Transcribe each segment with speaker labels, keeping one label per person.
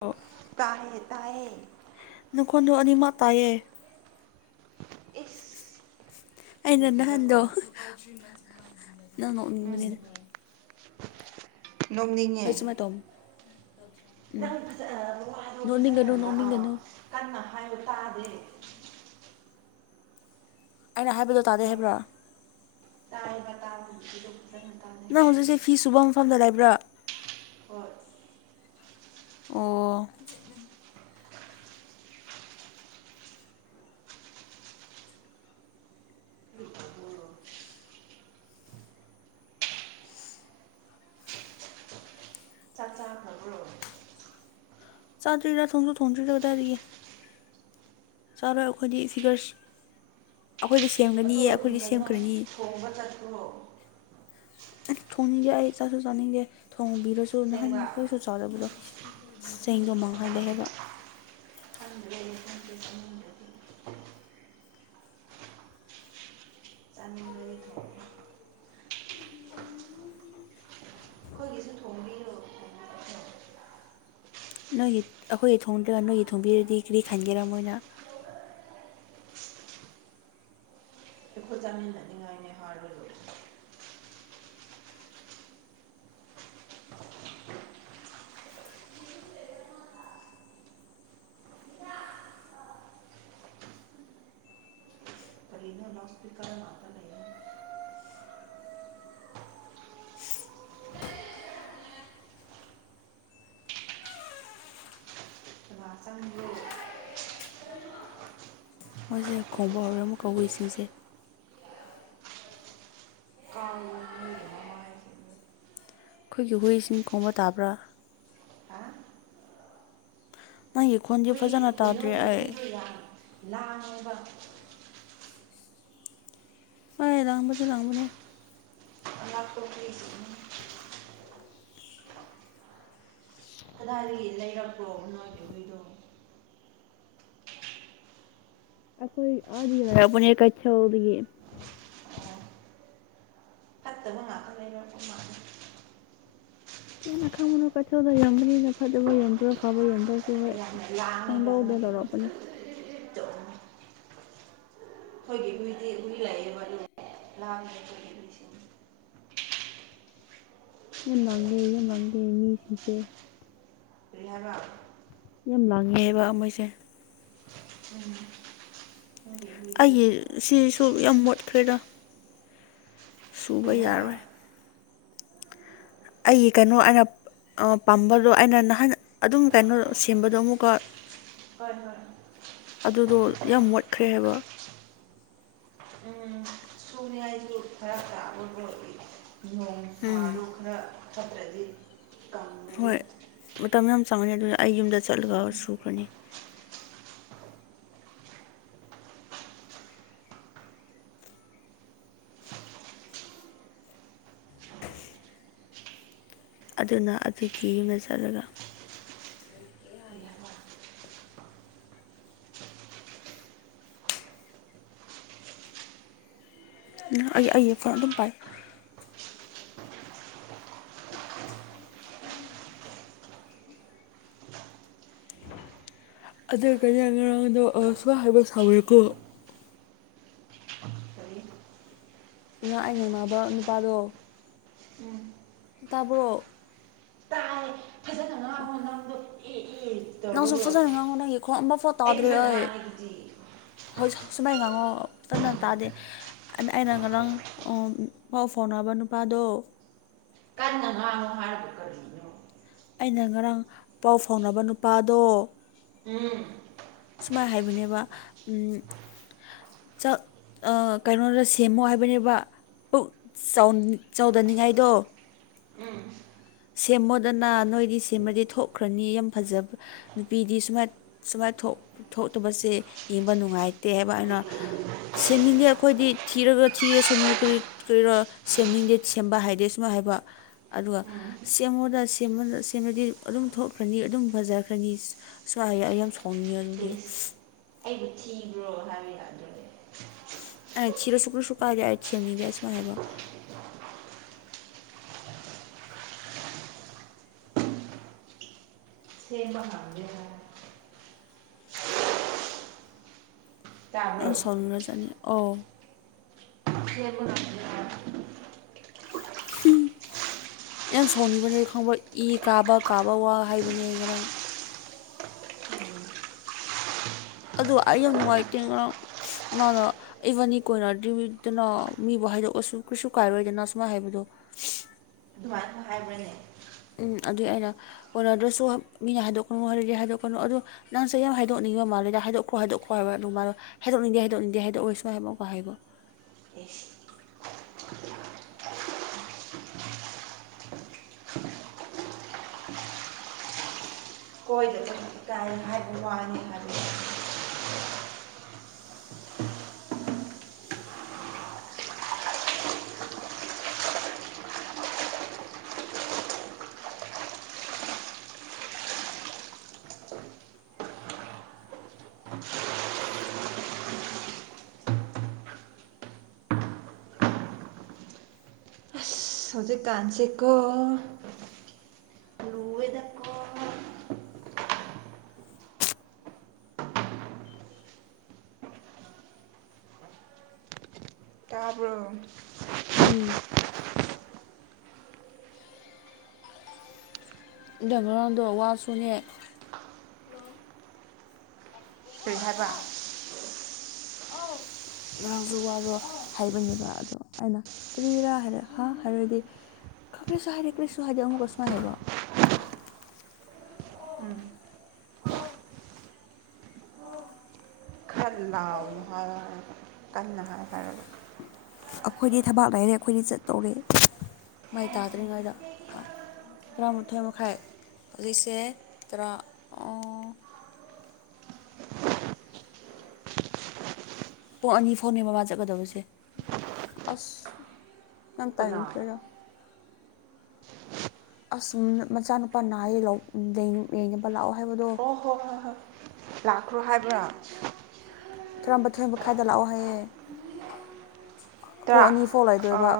Speaker 1: ꯑꯣ
Speaker 2: ꯇꯥꯌꯦ ꯇꯥꯌꯦ
Speaker 1: ꯅꯈꯣꯟꯗꯨ ꯑꯅꯤꯃꯛ ꯇꯥꯏꯌꯦ
Speaker 2: ꯏꯁ
Speaker 1: ꯑꯩꯅ ꯅꯍꯥꯟꯗꯣ
Speaker 2: ꯀꯔꯤꯒꯤꯔꯀꯣ
Speaker 1: ꯅꯪ ꯅꯣꯛꯅꯤꯡꯕꯅꯤꯗ
Speaker 2: ꯎꯝ ꯅꯣꯡꯅꯤꯡꯉꯦ
Speaker 1: ꯑꯩꯁꯨ ꯃꯇꯣꯝ
Speaker 2: ꯅꯪ ꯐꯖ ꯍꯥꯏꯗꯣ ꯐꯖꯅ ꯑꯥ
Speaker 1: ꯅꯣꯛꯅꯤꯡꯒꯅꯨ
Speaker 2: ꯀꯟꯅ ꯍꯥꯏꯌꯣ ꯇꯥꯗꯦ
Speaker 1: ꯑꯩꯅ ꯍꯥꯏꯕꯗꯣ ꯇꯥꯗꯦ ꯍꯥꯏꯕ꯭ꯔꯣ
Speaker 2: ꯇꯥꯑꯦꯕ ꯇꯥꯕꯕꯨꯗꯤ ꯑꯗꯨꯝ ꯐꯖꯅ ꯇꯥꯗꯦ
Speaker 1: ꯅꯪ
Speaker 2: ꯍꯥꯏꯌꯦ
Speaker 1: ꯍꯧꯖꯤꯛꯁꯦ ꯐꯤ ꯁꯨꯕ ꯃꯐꯝꯗ ꯂꯩꯕ꯭ꯔꯥ
Speaker 2: ꯍꯣꯏ
Speaker 1: ꯑꯣ
Speaker 2: [inaudible] [unintelligible] ꯆꯥꯛ ꯆꯥ ꯈꯕ꯭ꯔꯣ
Speaker 1: ꯆꯥꯗ꯭ꯔꯤꯗ ꯊꯣꯡꯁꯨ ꯊꯣꯡꯗ꯭ꯔꯤꯗ ꯀꯗꯥꯏꯗꯒꯤ ꯆꯥꯔꯣꯏ ꯑꯩꯈꯣꯏꯗꯤ ꯐꯤꯒꯔꯁ ꯑꯩꯈꯣꯏꯗꯤ ꯁꯦꯝꯒꯅꯤꯌꯦ ꯑꯩꯈꯣꯏꯗꯤ ꯁꯦꯝꯈ꯭ꯔꯅꯤꯌꯦ
Speaker 2: ꯆꯠꯈ꯭ꯔꯣ
Speaker 1: ꯑꯩ ꯊꯣꯡꯅꯤꯡꯗꯦ ꯑꯩ ꯆꯥꯁꯨ ꯆꯥꯅꯤꯡꯗꯦ ꯊꯣꯡꯕꯤꯔꯁꯨ ꯅꯍꯥꯟ
Speaker 2: ꯑꯁꯦꯡꯕ
Speaker 1: ꯀꯣꯏꯁꯨ ꯆꯥꯗꯕꯗꯣ ꯆꯦꯡꯗꯣ ꯃꯥꯡꯍꯜꯂꯦ ꯍꯥꯏꯕ
Speaker 2: ꯈꯪꯗ꯭ꯔꯦ [unintelligible] ꯆꯥꯅꯤꯡꯕꯗꯤ ꯊꯣꯡꯉꯦ ꯑꯩꯈꯣꯏꯒꯤꯁꯨ ꯊꯣꯡꯕꯤꯌꯣ
Speaker 1: ꯅꯣꯏꯒꯤ ꯑꯈꯣꯏꯒꯤ ꯊꯣꯡꯗ꯭ꯔ ꯅꯣꯏꯒꯤ ꯊꯣꯡꯕꯤꯔꯗꯤ ꯀ꯭ꯔꯤ ꯈꯟꯒꯦꯔꯥ ꯃꯣꯏꯅ
Speaker 2: ꯑꯩꯈꯣꯏ ꯆꯥꯃꯤꯟꯅꯅꯤꯡꯉꯥꯏꯅꯦ ꯍꯥꯔꯒ ꯂꯣꯏꯔꯦ ꯅꯪ ꯂꯥꯎ ꯁꯄꯤꯀꯔ ꯃꯅꯥꯛꯇ ꯂꯩ ꯉꯥꯛꯇꯪꯂꯣ
Speaker 1: ꯃꯣꯏꯁꯦ ꯈꯣꯡꯕ ꯍꯧꯔꯦ ꯑꯃꯨꯛꯀ ꯍꯨꯏꯁꯤꯡꯁꯦ
Speaker 2: ꯀꯥꯡ ꯆꯤꯛꯑꯦ ꯅꯃꯥꯏ
Speaker 1: ꯑꯩꯈꯣꯏꯒꯤ ꯍꯨꯏꯁꯤꯡ ꯈꯣꯡꯕ ꯇꯥꯕ꯭ꯔꯥ
Speaker 2: ꯍꯥ
Speaker 1: ꯃꯥꯒꯤ ꯈꯣꯟ
Speaker 2: ꯍꯨꯏ ꯍꯨꯏ ꯅꯣꯏꯒꯤ ꯍꯨꯏꯗꯣ ꯌꯥꯝ ꯂꯥꯡꯉꯦꯕ
Speaker 1: ꯍꯣꯏ ꯂꯥꯡꯕꯗꯤ ꯂꯥꯡꯕꯅꯦ
Speaker 2: ꯑꯉꯥꯛꯄ ꯍꯨꯏꯁꯤꯡꯅꯤ ꯀꯗꯥꯏꯗꯒꯤ ꯂꯩꯔꯛꯄ꯭ꯔꯣ ꯅꯣꯏꯒꯤ ꯍꯨꯏꯗꯣ
Speaker 1: ꯁꯤ ꯑꯅꯤ ꯂꯩꯔꯛꯄꯅꯦ ꯀꯩꯊꯦꯜꯗꯒꯤ
Speaker 2: ꯑꯣ ꯐꯠꯇꯕ ꯉꯥꯛꯇ ꯂꯩꯔꯛꯄ ꯃꯥꯜꯂꯤ
Speaker 1: ꯈꯣꯏꯅ ꯈꯪꯕ꯭ꯔꯣ ꯀꯩꯊꯦꯜꯗ ꯌꯣꯟꯕꯅꯤꯅ ꯐꯠꯇꯕ ꯌꯣꯟꯕ꯭ꯔꯥ ꯐꯥꯕ ꯌꯣꯟꯕ꯭ꯔꯥꯁꯨ ꯍꯣꯏ
Speaker 2: ꯌꯥꯝꯅ ꯂꯥꯡꯉꯦꯕ
Speaker 1: ꯄꯪꯂꯧꯗ
Speaker 2: ꯅꯣꯏꯒꯤ
Speaker 1: ꯂꯧꯔꯛꯄꯅꯦ
Speaker 2: [unintelligible] ꯑꯩꯈꯣꯏꯒꯤ ꯍꯨꯏꯗꯤ ꯍꯨꯏ ꯂꯩꯌꯦꯕ ꯑꯗꯨꯒꯤ ꯂꯥꯡꯗꯦ ꯑꯈꯣꯏꯒꯤ ꯍꯨꯏꯁꯤꯗꯤ
Speaker 1: ꯌꯥꯝ ꯂꯥꯡꯒꯦ ꯌꯥꯝ ꯂꯥꯡꯒꯦ ꯃꯤꯁꯤꯡꯁꯦ
Speaker 2: ꯀꯔꯤ ꯍꯥꯏꯕ
Speaker 1: ꯌꯥꯝ ꯂꯥꯡꯉꯦꯕ ꯃꯣꯏꯁꯦ
Speaker 2: ꯎꯝ ꯅꯣꯏꯒꯤ
Speaker 1: ꯑꯩꯒꯤ
Speaker 2: ꯍꯨꯏꯁꯤꯗꯤ
Speaker 1: ꯁꯤꯁꯨ ꯌꯥꯝ ꯃꯣꯠꯈ꯭ꯔꯦꯗ ꯁꯨꯕ
Speaker 2: ꯀꯔꯤ ꯍꯥꯏꯕ
Speaker 1: ꯌꯥꯔꯣꯏ ꯑꯩꯒꯤ ꯀꯩꯅꯣ ꯑꯔꯞ ꯑ ꯄꯥꯝꯕꯔꯣ ꯑꯩꯅ ꯅꯍꯥꯟ ꯑꯗꯨꯝ ꯀꯩꯅꯣ ꯁꯦꯝꯕꯗꯣ ꯑꯃꯨꯛꯀ
Speaker 2: ꯍꯣꯏ ꯍꯣꯏ
Speaker 1: ꯑꯗꯨꯗꯣ ꯌꯥꯝ ꯃꯣꯠꯈ꯭ꯔꯦ ꯍꯥꯏꯕ
Speaker 2: ꯐꯔꯛ ꯇꯥꯕ ꯃꯣꯠꯂꯤ [unintelligible]
Speaker 1: ꯎꯝ
Speaker 2: ꯆꯠꯇ꯭ꯔꯗꯤ
Speaker 1: ꯍꯣꯏ ꯃꯇꯝ ꯌꯥꯝ ꯆꯪꯒꯅꯤ ꯑꯗꯨꯏ ꯑꯩ ꯌꯨꯝꯗ ꯆꯠꯂꯒ ꯁꯨꯒꯅꯤ ꯑꯗꯨꯅ ꯑꯗꯨꯒꯤ ꯌꯨꯝꯗ ꯆꯠꯂꯒ
Speaker 2: ꯀꯔꯤ ꯍꯥꯏꯕ
Speaker 1: ꯅꯥ ꯑꯩ ꯑꯩꯒꯤ ꯐꯣꯟ ꯑꯗꯨꯝ ꯄꯥꯏ ꯑꯗꯨ ꯀꯩꯅꯣ ꯉꯔꯥꯡꯗꯣ ꯑꯁ꯭ꯋꯥ ꯍꯥꯏꯕ ꯁꯥꯎꯔꯦꯀꯣ
Speaker 2: ꯀꯔꯤ
Speaker 1: ꯉꯔꯥꯡ ꯑꯩ ꯉꯪꯅꯕ ꯅꯨꯄꯥꯗꯣ
Speaker 2: ꯎꯝ
Speaker 1: ꯇꯥꯕ꯭ꯔꯣ
Speaker 2: ꯇꯥꯏ ꯐꯖꯅ
Speaker 1: ꯑꯣ
Speaker 2: ꯉꯥꯡꯉꯣ [unintelligible]
Speaker 1: ꯅꯪꯁꯨ ꯐꯖꯅ ꯉꯥꯡꯉꯨ ꯅꯪꯒꯤ ꯈꯣꯟ ꯑꯝꯃꯐꯥꯎ ꯇꯥꯗ꯭ꯔꯦ
Speaker 2: ꯐꯖꯅ
Speaker 1: ꯑꯩ
Speaker 2: ꯉꯥꯡꯉꯦ ꯑꯗꯨꯗꯤ
Speaker 1: ꯍꯣꯏ ꯁꯨ ꯁꯨꯃꯥꯏꯟ ꯉꯥꯡꯉꯣ ꯐꯖꯅ ꯇꯥꯗꯦ ꯑ ꯑꯩꯅ ꯉꯔꯥꯡ ꯑ ꯄꯥꯎ ꯐꯥꯎꯅꯕ ꯅꯨꯄꯥꯗꯣ
Speaker 2: ꯀꯟꯅ ꯉꯥꯡꯉꯣ ꯍꯥꯏꯔꯒ ꯀꯔꯤꯅꯣ
Speaker 1: ꯑꯩꯅ ꯉꯔꯥꯡ ꯄꯥꯎ ꯐꯥꯎꯅꯕ ꯅꯨꯄꯥꯗꯣ
Speaker 2: ꯎꯝ
Speaker 1: ꯁꯨꯃꯥꯏ ꯍꯥꯏꯕꯅꯦꯕ ꯎꯝ ꯆꯛ ꯑꯥ ꯀꯩꯅꯣꯗ ꯁꯦꯝꯃꯣ ꯍꯥꯏꯕꯅꯦꯕ ꯄꯨꯛ ꯆꯥꯎꯟ ꯆꯥꯎꯗꯅꯤꯡꯉꯥꯏꯗꯣ
Speaker 2: ꯎꯝ
Speaker 1: ꯁꯦꯝꯃꯣꯗꯅ ꯅꯣꯏꯗꯤ ꯁꯦꯝꯔꯗꯤ ꯊꯣꯛꯈ꯭ꯔꯅꯤ ꯌꯥꯝ ꯐꯖꯕ ꯅꯨꯄꯤꯗꯤ ꯁꯨꯃꯥꯏꯠ ꯁꯨꯃꯥꯏ ꯊꯣꯛ ꯊꯣꯛꯇꯕꯁꯦ ꯌꯦꯡꯕ ꯅꯨꯡꯉꯥꯏꯇꯦ ꯍꯥꯏꯕ ꯑꯩꯅ ꯁꯦꯝꯅꯤꯡꯗꯦ ꯑꯈꯣꯏꯗꯤ ꯊꯤꯔꯒ ꯊꯤꯔꯁꯅꯨ ꯀꯔꯤ ꯀꯔꯤꯔꯣ ꯁꯦꯝꯅꯤꯡꯗꯦ ꯁꯦꯝꯕ ꯍꯥꯏꯗꯦ ꯁꯨꯃꯥꯏ ꯍꯥꯏꯕ ꯑꯗꯨꯒ
Speaker 2: ꯎꯝ
Speaker 1: ꯁꯦꯝꯃꯣꯗ ꯁꯦꯝꯃꯗ ꯁꯦꯝꯔꯗꯤ ꯑꯗꯨꯝ ꯊꯣꯛꯈ꯭ꯔꯅꯤ ꯑꯗꯨꯝ ꯐꯖꯈ꯭ꯔꯅꯤ ꯁꯨ ꯁꯨꯃꯥꯏ ꯍꯥꯏꯌꯦ ꯑꯩ ꯌꯥꯝ ꯁꯥꯎꯅꯤꯡꯉꯦ ꯑꯗꯨꯗꯤ
Speaker 2: ꯏꯁ ꯑꯩꯕꯨ ꯊꯤꯕ꯭ꯔꯣ ꯍꯥꯏꯕ ꯌꯥꯗ꯭ꯔꯣ [unintelligible]
Speaker 1: ꯑꯩꯅ ꯊꯤꯔꯁꯨ ꯀꯔꯤꯁꯨ ꯀꯥꯏꯗꯦ ꯑꯩ ꯁꯦꯝꯅꯤꯡꯗꯦ ꯁꯨꯃꯥꯏ ꯍꯥꯏꯕ
Speaker 2: ꯁꯦꯝꯕ ꯍꯥꯡꯗꯦ ꯍꯥꯏ
Speaker 1: ꯌꯥꯝ
Speaker 2: ꯇꯥꯕ꯭ꯔꯣ
Speaker 1: ꯁꯥꯎꯅꯤꯡꯒ꯭ꯔꯥ ꯖꯥꯠꯅꯤ ꯑꯣ
Speaker 2: ꯁꯦꯝꯕ ꯉꯝ [unintelligible] [unintelligible]
Speaker 1: ꯌꯥꯝ ꯁꯥꯎꯅꯤꯡꯕꯅꯦ ꯈꯪꯕ꯭ꯔ ꯏ ꯀꯥꯕ ꯀꯥꯕ ꯋꯥ ꯍꯥꯏꯕꯅꯦ ꯉꯔꯥꯡ
Speaker 2: ꯎꯝ
Speaker 1: ꯑꯗꯨ ꯑꯩ ꯌꯥꯝ ꯅꯨꯡꯉꯥꯏꯇꯦ ꯉꯔꯥꯡ [unintelligible] ꯃꯥꯅꯥ ꯏꯕꯥꯟꯅꯤ ꯀꯣꯏꯅꯗ꯭ꯔꯤ [unintelligible] ꯗꯅ ꯃꯤꯕꯨ ꯍꯥꯏꯗꯣꯛ ꯑꯁꯨ ꯀ꯭ꯔꯤꯁꯨ ꯀꯥꯏꯔꯣꯏꯗꯅ ꯁꯨꯃꯥꯏ ꯍꯥꯏꯕꯗꯣ [unintelligible]
Speaker 2: ꯑꯗꯨꯃꯥꯏꯅꯕꯨ ꯍꯥꯏꯕ꯭ꯔꯅꯦ
Speaker 1: ꯎꯝ ꯑꯗꯨꯏ ꯑꯩꯅ ꯀꯣꯟꯅꯗ꯭ꯔꯁꯨ ꯍꯞ ꯃꯤꯅ ꯍꯥꯏꯗꯣꯛꯀꯅꯨ ꯍꯥꯏꯔꯗꯤ ꯍꯥꯏꯗꯣꯛꯀꯅꯨ ꯑꯗꯨ ꯅꯪꯁꯦ ꯌꯥꯝ ꯍꯥꯏꯗꯣꯛꯅꯤꯡꯕ ꯃꯥꯜꯂꯦꯗ ꯍꯥꯗꯣꯛꯈ꯭ꯔꯣ ꯍꯥꯏꯗꯣꯛꯈ꯭ꯔꯣ ꯍꯥꯏꯕ ꯑꯗꯨ ꯃꯥꯗꯣ ꯍꯥꯏꯗꯣꯛꯅꯤꯡꯗꯦ ꯍꯗꯣꯛꯅꯤꯡꯗꯦ ꯍꯥꯏꯗꯣꯛꯑꯣꯏ ꯁꯨꯃꯥꯏ ꯍꯥꯏꯕ ꯑꯃꯨꯛꯀ ꯍꯥꯏꯕ
Speaker 2: ꯏꯁ [unintelligible] ꯀꯣꯏꯗ [unintelligible] ꯇꯥꯏ ꯍꯥꯏꯕ ꯋꯥꯅꯤ ꯍꯥꯏꯕ [unintelligible] [unintelligible] ꯍꯧꯖꯤꯛ ꯀꯥꯟꯁꯦꯀꯣ ꯂꯨꯋꯦꯗꯀꯣ [unintelligible] ꯇꯥꯕ꯭ꯔꯣ [unintelligible]
Speaker 1: ꯎꯝ ꯑꯗꯨ ꯃꯔꯝꯗꯣ ꯋꯥꯁꯨꯅꯦ
Speaker 2: ꯀꯔꯤ ꯍꯥꯏꯕ [unintelligible]
Speaker 1: ꯉꯔꯥꯡꯁꯨ ꯋꯥꯗꯣ ꯑꯧ ꯍꯥꯏꯕꯅꯦꯕ ꯑꯗꯣ ꯑꯩꯅ ꯀꯔꯤꯔꯥ ꯍꯥꯏꯔꯦ ꯍꯥ ꯍꯥꯏꯔꯗꯤ ꯈꯔꯤꯁꯨ ꯍꯥꯏꯗꯦ ꯀ꯭ꯔꯤꯁꯨ ꯍꯥꯏꯗꯦ ꯑꯃꯨꯛꯀ ꯁꯨꯃꯥꯏ ꯍꯥꯏꯕ
Speaker 2: ꯎꯝ ꯈꯔ ꯂꯥꯎꯅ ꯍꯥꯏꯌꯨ ꯍꯥꯏꯔꯒ ꯀꯟꯅ ꯍꯥꯏ ꯍꯥꯏꯔꯒ
Speaker 1: ꯑꯈꯣꯏꯗꯤ ꯊꯕꯥꯛ ꯂꯩꯔꯦ ꯑꯈꯣꯏꯗꯤ ꯆꯠꯇꯧꯔꯦ ꯃꯥꯏ ꯇꯥꯗ꯭ꯔꯤꯉꯩꯗ ꯍꯥ ꯇꯔꯥꯃꯊꯣꯏ ꯇꯔꯥꯃꯥꯊꯣꯏ ꯃꯈꯥꯏ ꯍꯧꯖꯤꯛꯁꯦ ꯇꯔꯥ ꯄꯨꯡ ꯑꯅꯤ ꯐꯥꯎꯅꯤ ꯕ ꯃꯥ ꯆꯠꯀꯗꯕꯁꯦ ꯑꯁ ꯌꯥꯝ
Speaker 2: ꯀꯅꯥ
Speaker 1: ꯇꯟꯈ꯭ꯔꯦꯗ ꯑꯁ ꯎꯝ ꯃꯆꯥꯅꯨꯄꯥ ꯅꯥꯏꯑꯦ ꯂꯧ ꯎꯝ ꯌꯦꯡ ꯌꯦꯡꯉꯦꯕ ꯂꯥꯛꯑꯣ ꯍꯥꯏꯕꯗꯣ
Speaker 2: ꯑꯣ ꯍꯣꯏ ꯍꯣꯏ ꯍꯣꯏ ꯂꯥꯛꯈ꯭ꯔꯣ ꯍꯥꯏꯕ꯭ꯔ
Speaker 1: ꯇꯔꯥꯃꯊꯣꯏ ꯃꯈꯥꯏꯗ ꯂꯥꯛꯑꯣ ꯍꯥꯏꯌꯦ [unintelligible]
Speaker 2: ꯇꯥ꯭ꯔꯥ
Speaker 1: ꯑꯅꯤ ꯐꯥꯎ
Speaker 2: ꯑ
Speaker 1: ꯂꯩꯗꯣꯏꯕ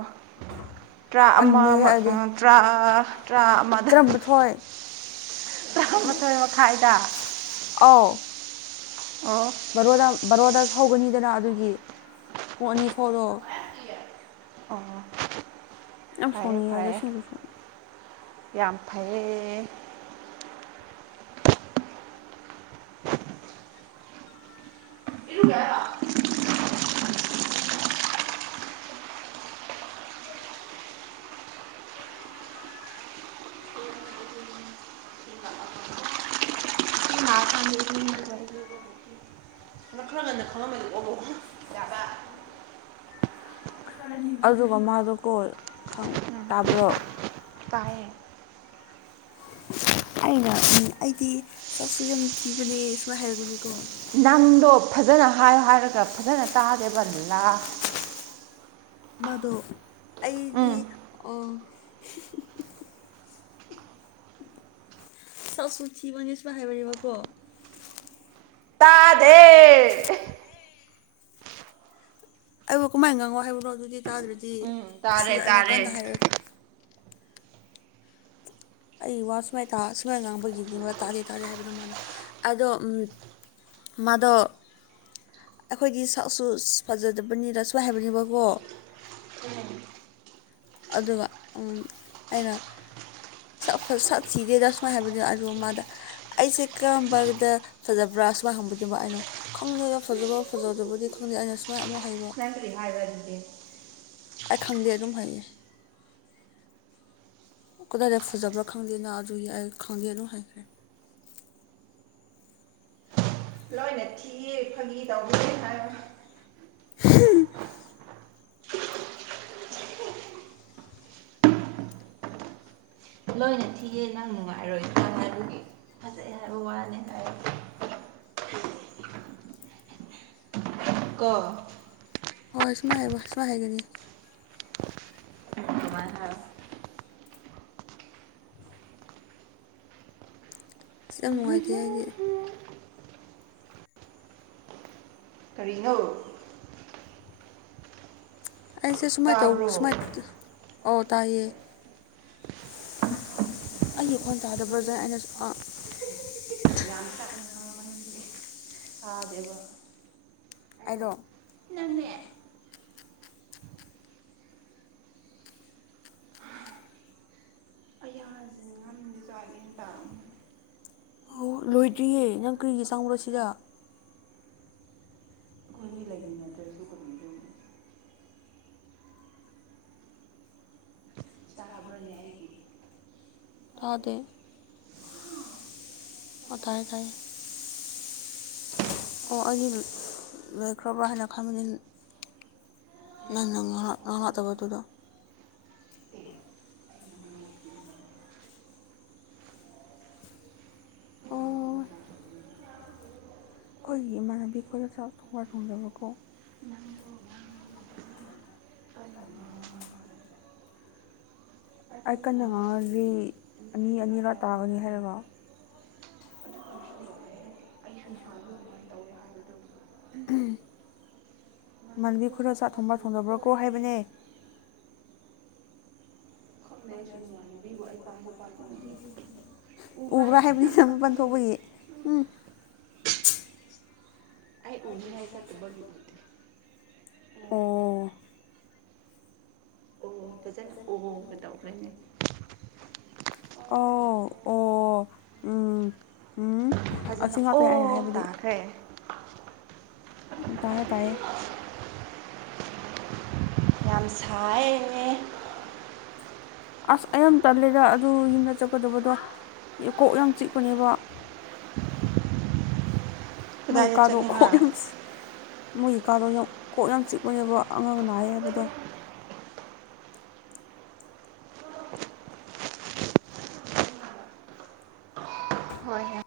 Speaker 2: ꯇ꯭ꯔꯥ ꯑꯃ
Speaker 1: ꯇꯟꯂꯦꯍꯦ
Speaker 2: ꯑꯃ ꯑ
Speaker 1: ꯑꯩꯗꯤ
Speaker 2: ꯇꯥ꯭ꯔ ꯇ꯭ꯔꯥ ꯑꯃꯗ
Speaker 1: ꯊꯣꯏ
Speaker 2: ꯇꯔꯥꯃꯥꯊꯣꯏ ꯃꯈꯥꯏꯗ
Speaker 1: ꯑꯥꯎ
Speaker 2: ꯑꯣ
Speaker 1: ꯕꯔꯣꯗ ꯕꯔꯣꯗ ꯍꯧꯕꯅꯤꯗꯅ ꯑꯗꯨꯒꯤ ꯄꯨꯡ ꯑꯅꯤ ꯐꯥꯎꯔꫭ
Speaker 2: ꯑꯣ
Speaker 1: ꯌꯥꯝ
Speaker 2: ꯐꯩꯌꯦ
Speaker 1: ꯁꯥꯎꯅꯤꯡꯉꯦ ꯍꯥꯏꯗꯤ
Speaker 2: ꯐꯩꯌꯦ
Speaker 1: ꯑꯁꯦꯡꯕꯁꯨ
Speaker 2: ꯌꯥꯝ ꯐꯩꯌꯦ ꯏꯔꯨꯒꯦ ꯍꯥꯏꯔꯣ ꯅꯈꯔ ꯉꯟꯅ ꯈꯪꯉꯝꯃꯗꯤ ꯀꯣ ꯌꯥꯕ
Speaker 1: ꯑꯗꯨꯒ ꯃꯥꯗꯣ ꯀꯣ ꯈꯪ
Speaker 2: ꯎꯝ
Speaker 1: ꯇꯥꯕ꯭ꯔꯣ
Speaker 2: ꯇꯥꯏꯌꯦ
Speaker 1: ꯑꯩꯅ ꯎꯝ ꯑꯩꯗꯤ ꯁꯛꯁꯨ ꯌꯥꯝ ꯊꯤꯕꯅꯦ ꯁꯨꯃꯥꯏꯅ ꯍꯥꯏꯕꯅꯦꯀꯣ
Speaker 2: ꯅꯪꯗꯣ ꯐꯖꯅ ꯍꯥꯏꯌꯨ ꯍꯥꯏꯔꯒ ꯐꯖꯅ ꯇꯥꯗꯦꯕ ꯂꯥ
Speaker 1: ꯃꯗꯣ ꯑꯩꯗꯤ
Speaker 2: ꯎꯝ
Speaker 1: ꯑꯥ ꯁꯛꯁꯨ ꯊꯤꯕꯅꯦ ꯁꯃꯥꯏ ꯍꯥꯏꯕꯅꯦꯕꯀꯣ
Speaker 2: ꯇꯥꯗꯦ
Speaker 1: ꯑꯩꯕꯨ ꯀꯃꯥꯏꯅ ꯉꯥꯡꯉꯣ ꯍꯥꯏꯕꯅꯣ ꯑꯗꯨꯗꯤ ꯇꯥꯗ꯭ꯔꯗꯤ
Speaker 2: ꯎꯝ
Speaker 1: ꯁꯤ
Speaker 2: ꯇꯥꯔꯦ
Speaker 1: ꯑꯩꯅ ꯀꯟꯅ
Speaker 2: ꯇꯥꯔꯦ
Speaker 1: ꯍꯥꯏꯔ ꯑꯩ ꯋꯥ ꯁꯨꯃꯥꯏ ꯁꯨꯃꯥꯏꯅ ꯉꯥꯡꯕꯒꯤꯅꯤ ꯋꯥ ꯇꯥꯗꯦ ꯇꯥꯗꯦ ꯍꯥꯏꯕꯗꯣ ꯃꯥꯅ ꯑꯗꯣ ꯎꯝ ꯃꯥꯗꯣ ꯑꯩꯈꯣꯏꯒꯤ ꯁꯛꯁꯨ ꯐꯖꯗꯕꯅꯤꯗ ꯁꯨꯃꯥꯏ‌ ꯍꯥꯏꯕꯅꯤꯕꯀꯣ
Speaker 2: ꯎꯝ
Speaker 1: ꯑꯗꯨꯒ ꯎꯝ ꯑꯩꯅ ꯁꯛ ꯁꯛ ꯊꯤꯗꯦꯗ ꯁꯨꯃꯥꯏ ꯍꯥꯏꯕꯗꯨ ꯑꯗꯨ ꯃꯥꯗ ꯑꯩꯁꯦ ꯀꯔꯝꯕꯗ ꯐꯖꯕ꯭ꯔꯥ ꯁꯨꯃꯥꯏ ꯍꯪꯕꯅꯦꯕ ꯑꯩꯅ ꯈꯪꯗꯦꯗ ꯐꯖꯕ ꯐꯖꯗꯕꯨꯗꯤ ꯈꯪꯗꯦ ꯑꯩꯅ ꯁꯨꯃꯥꯏꯅ ꯑꯃꯨꯛ ꯍꯥꯏꯕ
Speaker 2: [unintelligible]
Speaker 1: ꯑꯩ ꯈꯪꯗꯦ ꯑꯗꯨꯝ ꯍꯩꯌꯦ ꯀꯗꯥꯏꯗ ꯐꯖꯕ꯭ꯔꯥ ꯈꯪꯗꯦꯅ ꯑꯗꯨ ꯌꯥꯏ ꯈꯪꯗꯦ ꯑꯗꯨꯝ ꯍꯥꯏꯈ꯭ꯔꯦ
Speaker 2: ꯂꯣꯏꯅ ꯊꯤꯌꯦ ꯐꯥꯒꯤ ꯇꯧꯕꯅꯦ ꯍꯥꯏꯕ
Speaker 1: [unintelligible]
Speaker 2: ꯂꯣꯏꯅ ꯊꯤ ꯅꯪ ꯅꯨꯡꯉꯥꯏꯔꯣꯏꯗꯔ ꯐꯖꯩ ꯍꯥꯏꯕ ꯋꯥꯅꯤꯗ ꯑꯩ ꯀꯣ
Speaker 1: ꯍꯣꯏ ꯁꯨꯃꯥꯏ ꯍꯥꯏꯕ ꯁꯃꯥꯢ ꯍꯥꯏꯒꯅꯤ
Speaker 2: ꯎꯝ ꯗꯨꯃꯥꯏ ꯍꯥꯏꯌꫭ
Speaker 1: ꯑꯁ ꯌꯥꯝ ꯅꯨꯡꯉꯥꯏꯇꯦ ꯑꯩꯗꯤ
Speaker 2: ꯀꯔꯤꯅꯣ
Speaker 1: ꯑꯩꯁꯦ ꯁꯨꯃꯥꯏ ꯇꯧ
Speaker 2: ꯇꯥꯕ꯭ꯔꯣ
Speaker 1: ꯁꯨꯃꯥꯏ ꯑꯣ ꯇꯥꯏꯌꯦ ꯑꯩꯒꯤꯈꯣꯟ ꯇꯥꯗꯕ꯭ꯔꯖ ꯑꯩꯅ ꯑꯥ
Speaker 2: ꯌꯥꯝ ꯇꯞꯅ ꯉꯥꯡꯃꯟꯕꯒꯤ ꯇꯥꯗꯦꯕ
Speaker 1: ꯑꯩꯗꯣ
Speaker 2: ꯅꯝꯃꯦ ꯑꯩꯌꯥꯖꯦ ꯉꯝ [unintelligible]
Speaker 1: ꯍꯧ ꯂꯣꯏꯗ꯭ꯔꯤꯌꯦ ꯅꯪ ꯀꯔꯤꯒꯤ ꯆꯪꯕꯔꯁꯤꯗ
Speaker 2: ꯑꯩꯈꯣꯏꯅꯤ ꯂꯩꯃꯤꯟꯅꯗ꯭ꯔꯁꯨ ꯀꯔꯤꯅꯣ ꯕꯥꯅꯤ ꯑꯩꯒꯤ
Speaker 1: ꯇꯥꯗꯦ ꯑꯣ ꯇꯥꯢꯌꯦ ꯇꯥꯏꯌꯦ ꯑꯣ ꯑꯩꯗꯤ ꯂꯣꯢꯈ꯭ꯔꯥꯕ꯭ꯔ ꯍꯥꯏꯅ ꯈꯟꯕꯅꯦ ꯅꯪ ꯅ ꯉꯥꯍꯥꯛ
Speaker 2: ꯋꯥꯠꯂꯕꯗꯨꯒ
Speaker 1: ꯉꯍꯥꯛꯇꯕꯗꯨꯗ
Speaker 2: ꯑꯦ
Speaker 1: ꯑꯣ ꯈꯣꯏꯒꯤ ꯏꯃꯥ ꯅꯪꯗꯤ ꯈꯣꯢꯔ ꯆꯥꯛ ꯊꯣꯡꯕ꯭ꯔꯥ ꯊꯣꯡꯗꯥꯕ ꯀꯣ
Speaker 2: ꯅꯪꯕꯨ
Speaker 1: ꯑꯩ ꯀꯟꯅ ꯉꯥꯡꯉꯗꯤ ꯑꯅꯤ ꯑꯅꯤꯔꯛ ꯇꯥꯒꯅꯤ ꯍꯥꯏꯔꯒ
Speaker 2: ꯑꯗꯨ ꯑꯣꯏꯔꯁꯨ ꯌꯥꯏꯌꯦ ꯑꯩꯁꯨ ꯅꯥꯍꯟꯁꯨ ꯑꯗꯨꯃꯥꯏꯅ ꯇꯧꯋꯦ ꯍꯥꯏꯕꯗꯨ ꯏꯃꯥꯟꯅꯕꯤ
Speaker 1: ꯏꯃꯥꯟꯕꯤ
Speaker 2: ꯈꯣꯏꯗꯣ
Speaker 1: ꯈꯔ ꯆꯥꯛ
Speaker 2: ꯊꯣꯡꯕ
Speaker 1: ꯊꯣꯡꯕ꯭ꯔꯥ
Speaker 2: ꯊꯦꯡꯅꯕ꯭ꯔꯀꯣ
Speaker 1: ꯊꯣꯡꯅꯕ꯭ꯔꯥꯀꯣ ꯍꯥꯏꯕꯅꯦ
Speaker 2: ꯈꯪꯗꯦ ꯑꯩꯁꯨ ꯏꯃꯥꯟꯅꯥꯕꯤꯕꯨ ꯑꯩ ꯄꯥꯏꯁꯨ ꯄꯥꯏꯗꯅꯥ
Speaker 1: ꯎꯕ꯭ꯔꯥ ꯍꯥꯏꯕꯅꯤꯗ ꯃꯄꯥꯟ ꯊꯣꯛꯄꯒꯤ ꯎꯝ
Speaker 2: ꯑꯩ ꯎꯅꯤꯉꯥꯏ ꯆꯠꯇꯕꯒꯤ ꯎꯗꯦ
Speaker 1: ꯑꯣ
Speaker 2: ꯑꯣ ꯐꯖꯅ ꯎꯍꯧꯕꯗꯣ ꯈꯣꯏꯅꯦ
Speaker 1: ꯑꯣ ꯑꯣ ꯎꯝ ꯎꯝ
Speaker 2: ꯐꯖꯅ
Speaker 1: ꯑꯁꯤ ꯉꯥꯛꯇꯅꯦ ꯑꯩꯅ
Speaker 2: ꯑꯣ
Speaker 1: ꯍꯥꯏꯕꯗꯤ
Speaker 2: ꯇꯥꯈ꯭ꯔꯦ
Speaker 1: ꯇꯥꯌꯦ ꯇꯥꯏꯌꯦ
Speaker 2: ꯌꯥꯝ ꯁꯥꯏꯌꯦ
Speaker 1: ꯑꯁ ꯑꯩ ꯌꯥꯝ ꯇꯜꯂꯦꯗ ꯑꯗꯨ ꯌꯨꯝꯗ ꯆꯠꯀꯗꯕꯗꯣ ꯀꯣꯛ ꯌꯥꯝ ꯆꯤꯛꯄꯅꯦꯕ ꯃꯩ
Speaker 2: ꯀꯗꯥꯏꯗ
Speaker 1: ꯀꯥꯗꯣ
Speaker 2: ꯆꯠꯅꯤꯡꯉꯥ
Speaker 1: ꯀꯣꯛ ꯌꯥꯝ ꯃꯣꯏꯒꯤ ꯀꯥꯗꯣ ꯌꯥꯝ ꯀꯣꯛ ꯌꯥꯝ ꯆꯤꯛꯄꯅꯦꯕ ꯑꯉꯥꯡ ꯅꯥꯏꯌꯦ ꯍꯥꯏꯕꯗꯣ
Speaker 2: ꯍꯣꯏꯍꯦ